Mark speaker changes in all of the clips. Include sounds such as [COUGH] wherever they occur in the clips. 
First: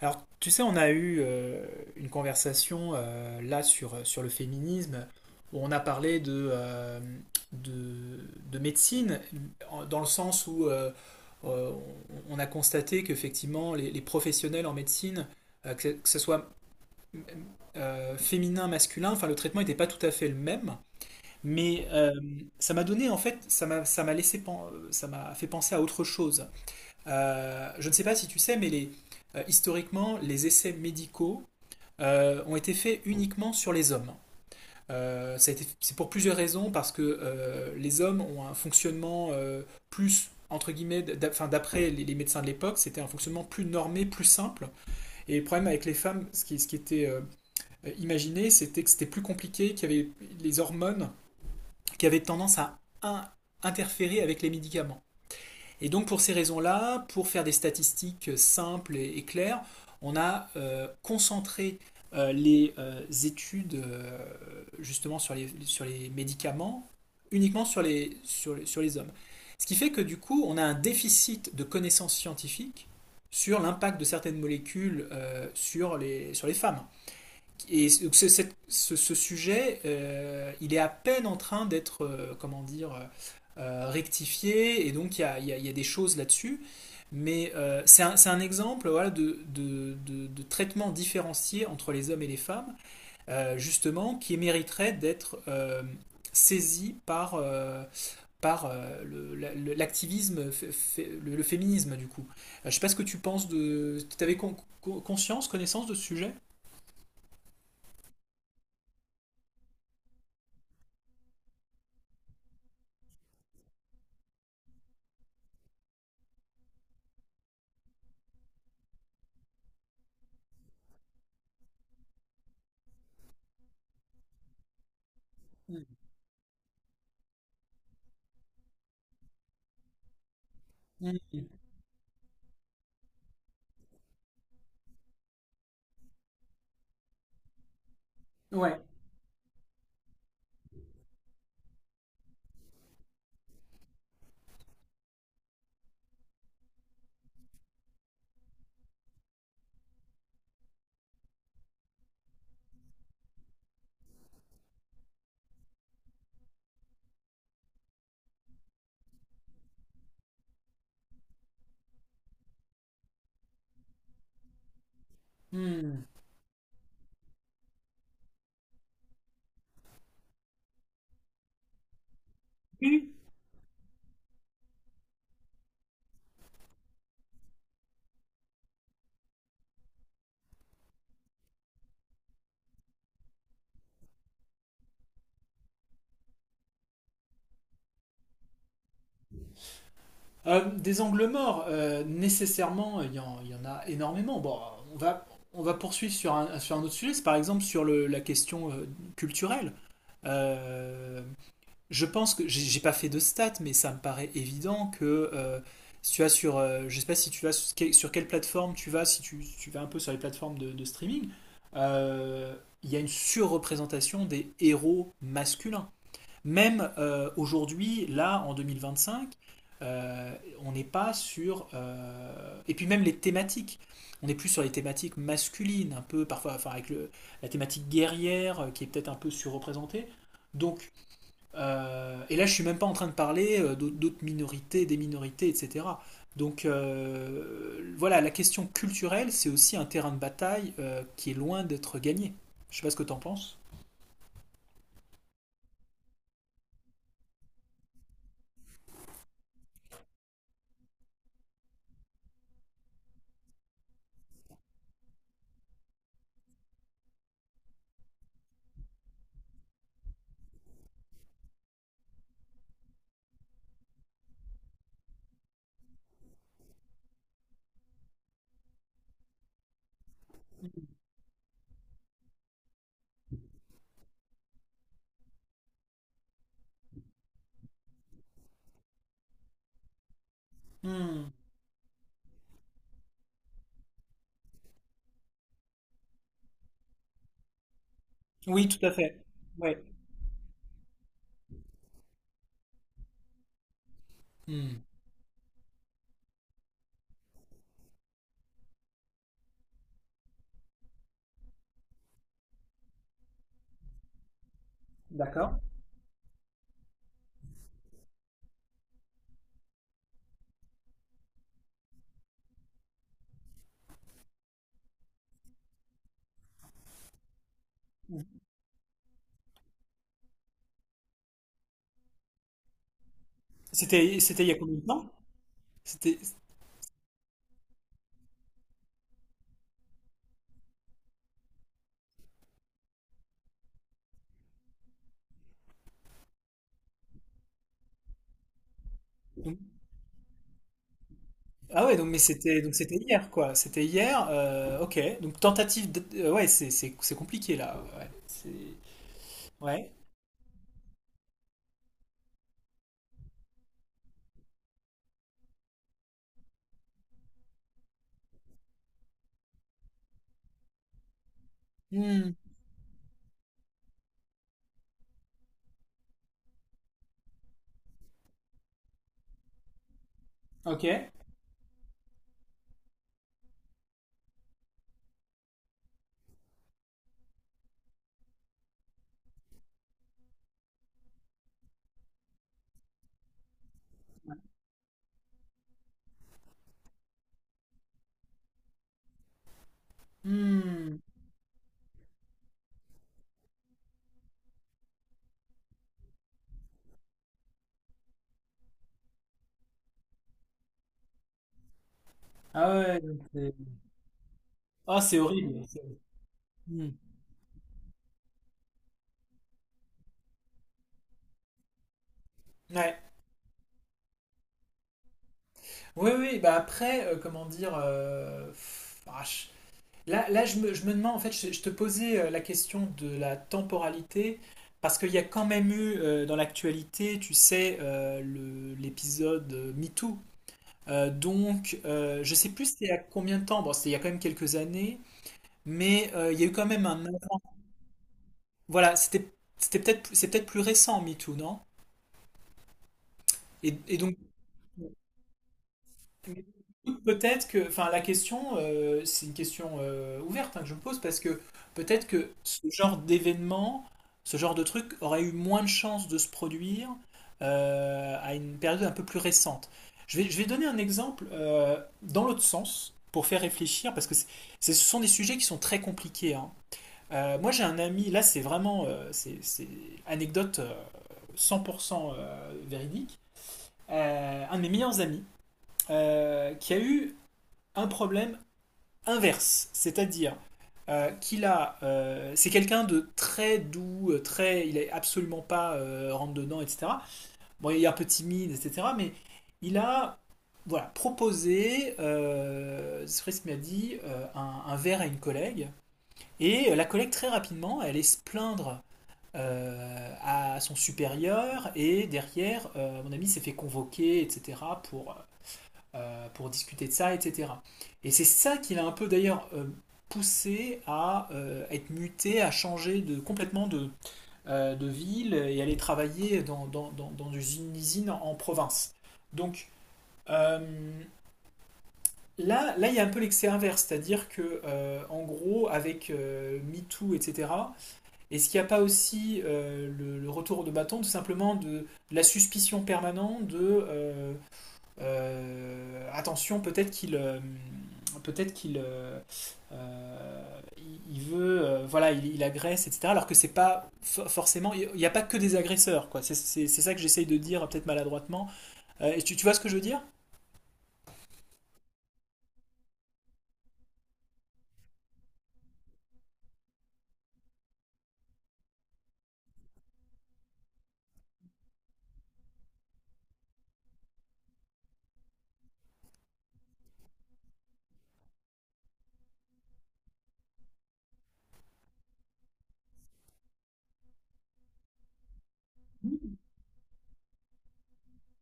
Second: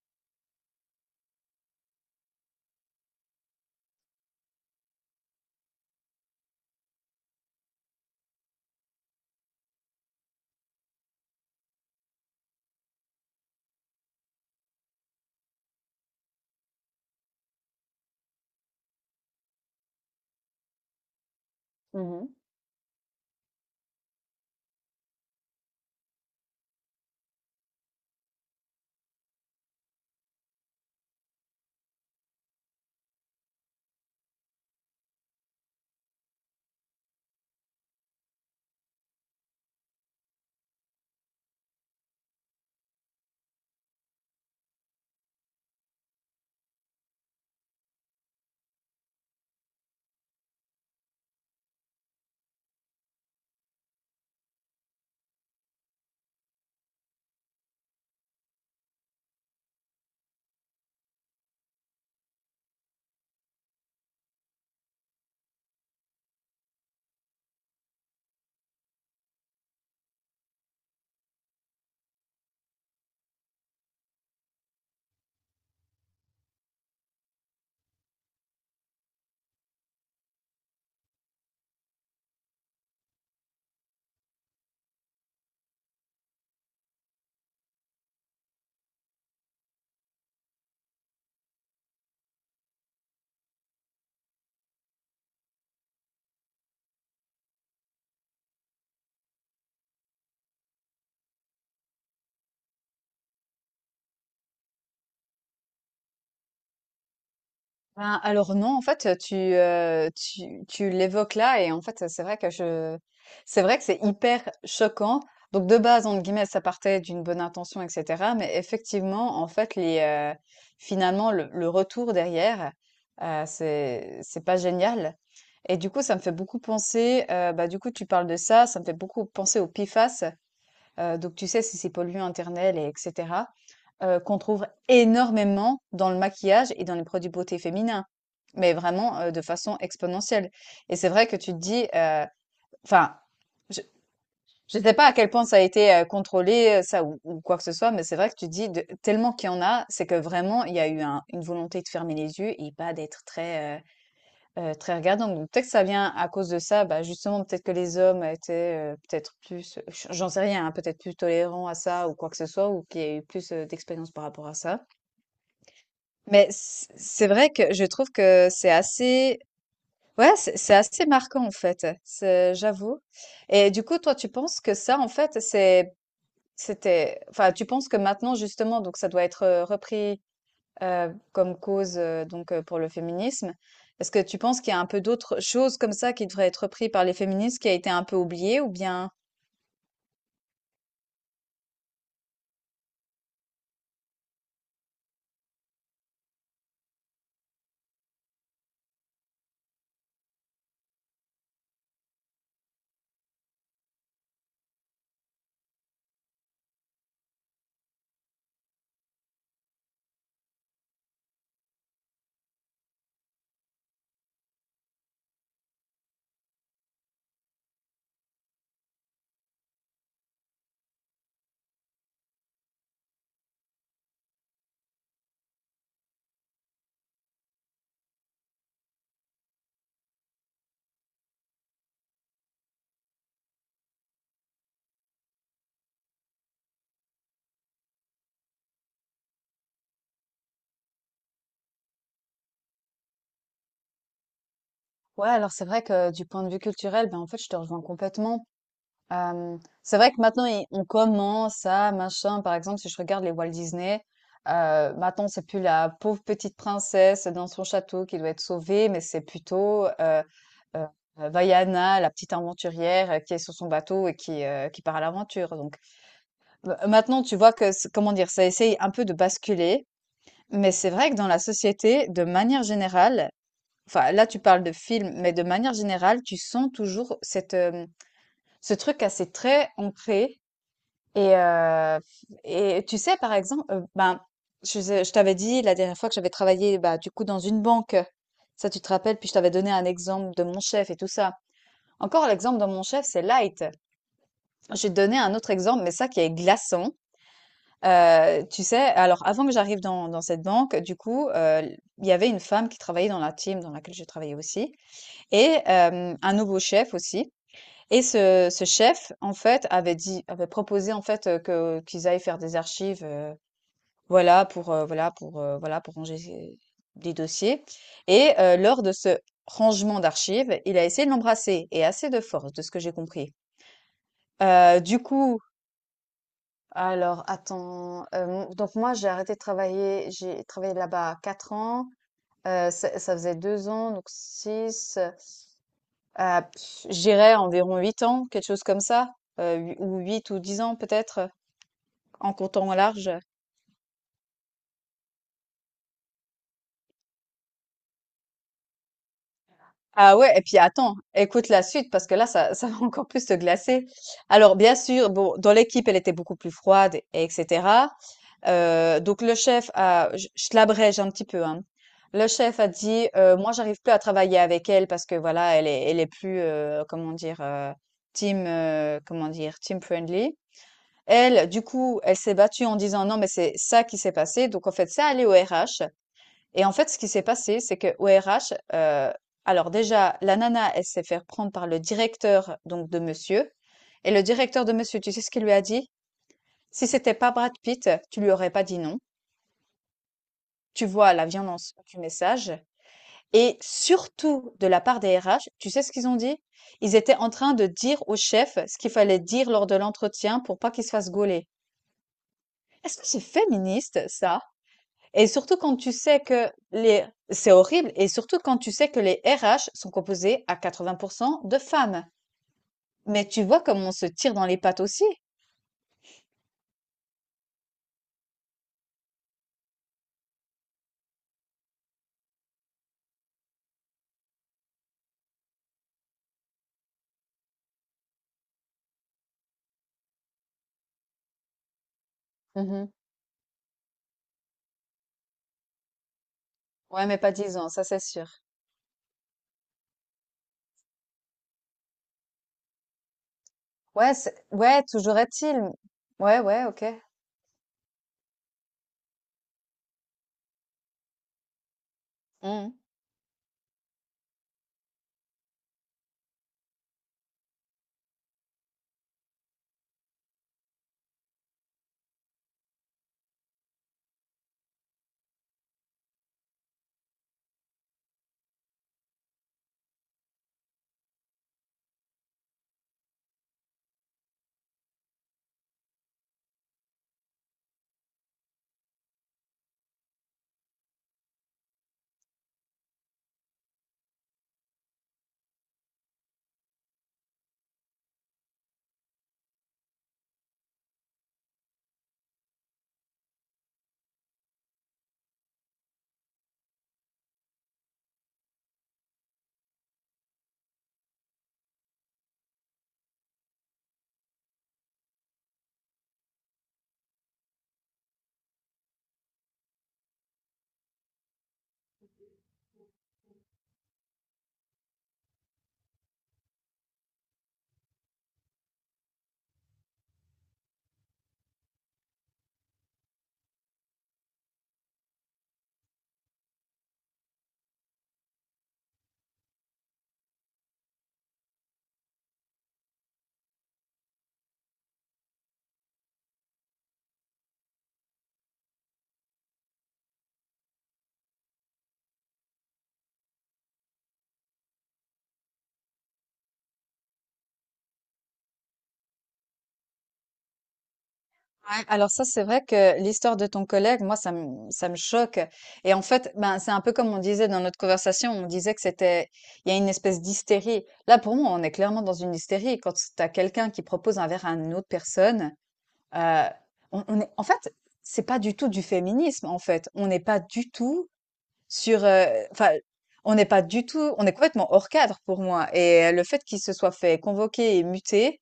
Speaker 1: Alors, tu sais, on a eu une conversation là sur, sur le féminisme où on a parlé de de médecine dans le sens où euh, on a constaté qu'effectivement les professionnels en médecine, que, que ce soit féminin, masculin, enfin le traitement n'était pas tout à fait le même. Mais
Speaker 2: Mmh.
Speaker 1: ça m'a donné en fait, ça m'a ça m'a fait penser à autre chose. Je ne sais pas si tu sais, mais historiquement, les essais médicaux ont été faits uniquement sur les hommes. C'est pour plusieurs raisons, parce que les hommes ont un fonctionnement plus, entre guillemets, enfin, d'après les médecins de l'époque, c'était un fonctionnement plus normé, plus simple. Et le problème avec les femmes, ce qui était imaginé, c'était que c'était plus compliqué, qu'il y avait les hormones qui avaient tendance à interférer avec les médicaments. Et donc pour ces raisons-là, pour faire des statistiques simples et claires, on a concentré les études justement sur sur les médicaments uniquement sur sur les hommes. Ce qui fait que du coup, on a un déficit de connaissances scientifiques sur l'impact de certaines molécules sur sur les femmes. Et donc, ce sujet, il est à peine en train d'être, euh, rectifié, et donc il y a, y a des choses là-dessus. Mais c'est c'est un exemple voilà, de traitement différencié entre les hommes et les femmes, justement, qui mériterait d'être saisi par l'activisme, le féminisme, du coup. Je ne sais pas ce que tu penses de... Tu avais conscience, connaissance de ce sujet?
Speaker 2: Alors non, en fait, tu l'évoques là et en fait, c'est vrai que c'est hyper choquant. Donc de base, entre guillemets, ça partait d'une bonne intention et cetera, mais effectivement, en fait, finalement, le retour derrière, c'est pas génial et
Speaker 1: Mm.
Speaker 2: du coup, ça me fait beaucoup penser, tu parles de ça, ça me fait beaucoup penser au PIFAS. Donc
Speaker 1: Mm.
Speaker 2: tu sais, si c'est ces polluants internels et etc. Qu'on trouve énormément dans le maquillage et dans les produits beauté féminins. Mais vraiment, de façon exponentielle, et c'est vrai que tu te dis, enfin, je ne sais pas à quel point ça a été contrôlé, ça ou quoi que ce soit, mais c'est vrai que tu te dis de tellement qu'il y en a, c'est que vraiment il y a eu un une volonté de fermer les yeux et pas d'être très regardant. Donc peut-être que ça vient à cause de ça, bah justement, peut-être que les hommes étaient peut-être plus, j'en sais rien, hein, peut-être plus tolérants à ça ou quoi que ce soit, ou qu'il y a eu plus d'expérience par rapport à ça.
Speaker 1: Hmm.
Speaker 2: Mais c'est vrai que je trouve que c'est assez marquant, en fait, c'est j'avoue.
Speaker 1: Oui.
Speaker 2: Et du coup, toi, tu penses que ça, en fait, c'est c'était enfin, tu penses que maintenant, justement, donc ça doit être repris comme cause donc pour le féminisme. Est-ce que tu penses qu'il y a un peu d'autres choses comme ça qui devraient être prises par les féministes, qui a été un peu oubliée ou bien?
Speaker 1: Des angles morts, nécessairement, il y en a énormément. Bon, on va, on va poursuivre sur sur un autre sujet, c'est par exemple sur la question culturelle. Euh, je pense que j'ai pas fait de stats, mais ça me paraît évident que si tu vas sur, je sais pas si tu vas sur sur quelle plateforme tu vas, si tu vas un peu sur les plateformes de streaming, euh, il y a une surreprésentation des héros masculins. Même aujourd'hui, là, en 2025, euh, on n'est pas sur... et puis même les thématiques. On est plus sur les thématiques masculines, un peu parfois, enfin avec la thématique guerrière qui est peut-être un peu surreprésentée. Donc, et là, je suis même pas en train de parler d'autres minorités, des minorités, etc. Donc, voilà, la question culturelle, c'est aussi un terrain de bataille qui est loin d'être gagné. Je sais pas ce que tu en penses.
Speaker 2: Ouais, alors c'est vrai que du point de vue culturel, ben en fait, je te rejoins complètement. Euh, c'est vrai que maintenant, on commence à machin. Par exemple, si je regarde les Walt Disney, maintenant, c'est plus la pauvre petite princesse dans son château qui doit être sauvée, mais c'est plutôt euh, Vaiana, la petite aventurière qui est sur son bateau et qui qui part à l'aventure. Maintenant, tu vois que c comment dire? Ça essaye un peu de basculer, mais c'est vrai que dans la société, de manière générale, enfin là, tu parles de films, mais de manière générale, tu sens toujours ce truc assez très ancré.
Speaker 1: Hmm.
Speaker 2: Et et tu sais, par exemple, je t'avais dit la dernière fois que j'avais travaillé, bah, du coup, dans une banque.
Speaker 1: Oui,
Speaker 2: Ça, tu
Speaker 1: tout
Speaker 2: te
Speaker 1: à
Speaker 2: rappelles?
Speaker 1: fait.
Speaker 2: Puis je t'avais donné
Speaker 1: Ouais.
Speaker 2: un exemple de mon chef et tout ça. Encore l'exemple de mon chef, c'est light.
Speaker 1: Hmm.
Speaker 2: Je vais te donner un autre exemple, mais ça qui est glaçant. Tu sais, alors avant que j'arrive dans cette banque, il y avait une femme qui travaillait dans la team dans laquelle je travaillais aussi, et
Speaker 1: D'accord.
Speaker 2: un nouveau chef aussi. Et ce chef, en fait, avait proposé, en fait, que qu'ils aillent faire des archives, voilà pour, voilà pour, voilà pour ranger ces des dossiers. Et lors de ce rangement d'archives, il a essayé de l'embrasser, et assez de force, de ce que j'ai compris.
Speaker 1: C'était, c'était il y a combien de
Speaker 2: Heu, du
Speaker 1: temps?
Speaker 2: coup
Speaker 1: C'était,
Speaker 2: Alors attends, donc moi j'ai arrêté de travailler, j'ai travaillé là-bas 4 ans, ça ça faisait 2 ans, donc 6 ah je dirais environ 8 ans, quelque chose comme ça,
Speaker 1: donc-
Speaker 2: hu ou 8 ou 10 ans peut-être,
Speaker 1: ah ouais, donc, mais
Speaker 2: en
Speaker 1: c'était,
Speaker 2: comptant
Speaker 1: donc
Speaker 2: au
Speaker 1: c'était
Speaker 2: large.
Speaker 1: hier, quoi. C'était hier, ok. Donc tentative de, ouais, c'est compliqué, là. Ouais. Ouais.
Speaker 2: Ah ouais, et puis attends, écoute la suite parce que là, ça, [LAUGHS] ça va encore plus te glacer. Alors, bien sûr, bon, dans l'équipe, elle était beaucoup plus froide, et etc. Donc le chef a, je l'abrège un petit peu, hein. Le
Speaker 1: Hmm,
Speaker 2: chef a dit, moi, j'arrive plus à travailler avec elle parce que voilà, elle est plus, comment dire, team, comment dire, team friendly.
Speaker 1: ok.
Speaker 2: Elle, du coup, elle s'est battue en disant non, mais c'est ça qui s'est passé. Donc en fait, ça allait au RH. Et en fait, ce qui s'est passé, c'est que au RH, alors déjà, la nana, elle s'est fait prendre par le directeur donc de monsieur, et le directeur de monsieur, tu sais ce qu'il lui a dit? «Si c'était pas Brad Pitt, tu lui aurais pas dit non. Tu
Speaker 1: Hmm.
Speaker 2: vois la violence du message.» Et surtout de la part des RH, tu sais ce qu'ils ont dit? Ils étaient en train de dire au chef ce qu'il fallait dire lors de l'entretien pour pas qu'il se fasse gauler.
Speaker 1: Ah
Speaker 2: Est-ce
Speaker 1: ouais,
Speaker 2: que
Speaker 1: donc
Speaker 2: c'est
Speaker 1: c'est...
Speaker 2: féministe, ça?
Speaker 1: Ah, c'est
Speaker 2: Et
Speaker 1: horrible.
Speaker 2: surtout quand tu sais que
Speaker 1: Hmm.
Speaker 2: les c'est horrible et surtout quand tu sais que les RH sont composés à 80% de femmes.
Speaker 1: Ouais.
Speaker 2: Mais tu vois comme on se tire dans les pattes aussi.
Speaker 1: Oui, oui, bah après, comment dire... Là, je me demande, en fait, je te posais la question de la temporalité, parce qu'il y a quand même eu dans l'actualité, tu sais, l'épisode MeToo. Je sais plus c'était il
Speaker 2: Mhm.
Speaker 1: y a combien de temps, bon, c'était il y a quand même quelques années, mais il y a eu quand même un...
Speaker 2: Ouais, mais pas
Speaker 1: avant.
Speaker 2: dix ans, ça c'est sûr.
Speaker 1: Voilà, c'est peut-être plus récent, MeToo, non? Et, et
Speaker 2: Ouais,
Speaker 1: donc,
Speaker 2: ouais, toujours est-il. Ouais,
Speaker 1: Mais
Speaker 2: ouais, ok.
Speaker 1: peut-être que, enfin, la question, c'est une question ouverte hein, que je me pose parce que peut-être que ce
Speaker 2: Mmh.
Speaker 1: genre d'événement, ce genre de truc aurait eu moins de chances de se produire à une période un peu plus récente. Je vais donner un exemple dans l'autre sens pour faire réfléchir parce que ce sont des sujets qui sont très compliqués. Hein. Moi, j'ai un ami, là, c'est vraiment c'est anecdote 100% véridique. Un de mes meilleurs amis qui a eu un problème inverse, c'est-à-dire qu'il a, c'est quelqu'un de très doux, très, il est absolument pas rentre dedans, etc. Bon, il est un peu timide, etc. Mais il a, voilà, proposé, Fritz m'a dit, un verre à une collègue. Et la collègue très rapidement, elle est se plaindre à son supérieur et derrière, mon ami s'est fait convoquer, etc. pour euh, pour discuter de ça, etc. Et c'est ça qui l'a un peu d'ailleurs poussé à être muté, à changer complètement de ville et aller travailler dans une usine en province. Donc euh, là, il y a un peu l'excès inverse, c'est-à-dire que en gros, avec MeToo, etc., est-ce qu'il n'y a pas aussi retour de bâton, tout simplement de la suspicion permanente de euh, attention, peut-être qu'il euh, il veut voilà, il agresse, etc. Alors que c'est pas forcément, il n'y a pas que des agresseurs, quoi. C'est ça que j'essaye de dire, peut-être maladroitement. Et tu vois ce que je veux dire?
Speaker 2: Ouais, alors ça, c'est vrai que l'histoire de ton collègue, moi, ça me choque. Et en fait, ben, c'est un peu comme on disait dans notre conversation, on disait que c'était, il y a une espèce d'hystérie. Là, pour moi, on est clairement dans une hystérie. Quand tu as quelqu'un qui propose un verre à une autre personne, euh, on est, en fait, c'est pas du tout du féminisme, en fait. On n'est pas du tout sur, enfin, on n'est pas du tout, on est complètement hors cadre pour moi. Et le fait qu'il se soit fait convoquer et muter,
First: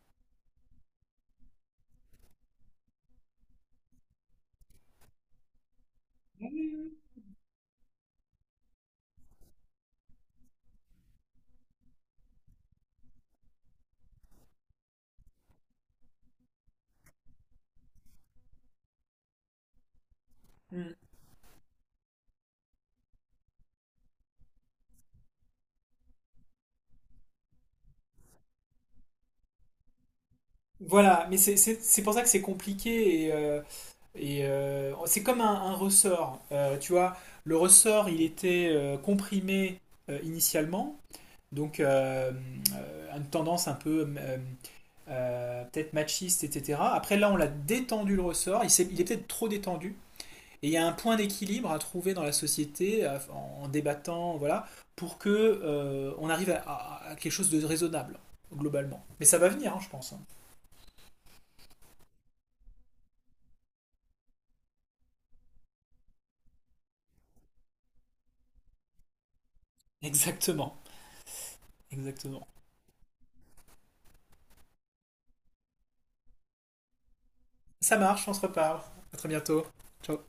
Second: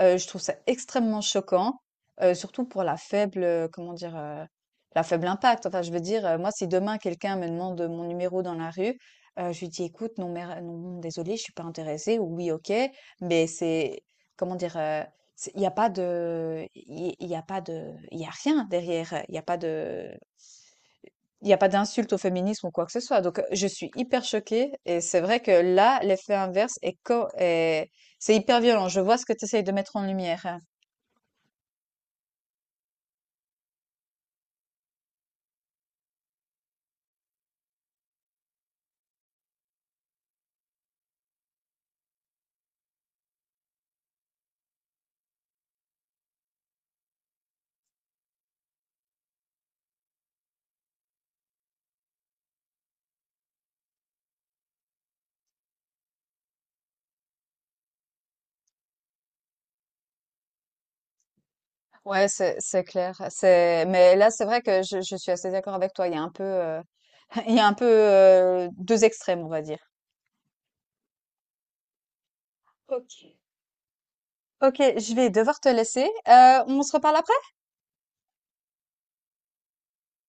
Speaker 2: Je trouve ça extrêmement choquant, surtout pour la la faible impact. Enfin, je veux dire, moi, si demain quelqu'un me demande mon numéro dans la rue, je lui dis: «Écoute, non mais, non désolée, je suis pas intéressée» ou «Oui, OK». Mais c'est comment dire? C'est il y a pas de il y a pas de il y a rien derrière.
Speaker 1: Mm.
Speaker 2: Il y a pas d'insulte au féminisme ou quoi que ce soit. Donc, je suis hyper choquée, et c'est vrai que là, l'effet inverse est c'est hyper violent. Je vois ce que tu essayes de mettre en lumière.
Speaker 1: Voilà, mais c'est pour ça que c'est compliqué et c'est comme un ressort, euh, tu vois. Le ressort, il était comprimé initialement. Donc une tendance un peu peut-être machiste, etc. Après là, on l'a détendu le ressort, il est peut-être trop détendu, et il y a un point d'équilibre à trouver dans la société en, en débattant, voilà, pour que on arrive à quelque chose de raisonnable globalement. Mais ça va venir, hein, je pense. Hein.
Speaker 2: Ouais, c'est clair. C'est mais là c'est vrai que je suis assez d'accord avec toi. Il y a un peu [LAUGHS] il y a un peu deux extrêmes, on va dire.
Speaker 1: Exactement, exactement.
Speaker 2: Ok. Ok, je vais devoir te laisser. On se reparle après.
Speaker 1: Ça marche, on se reparle. À très bientôt. Ciao.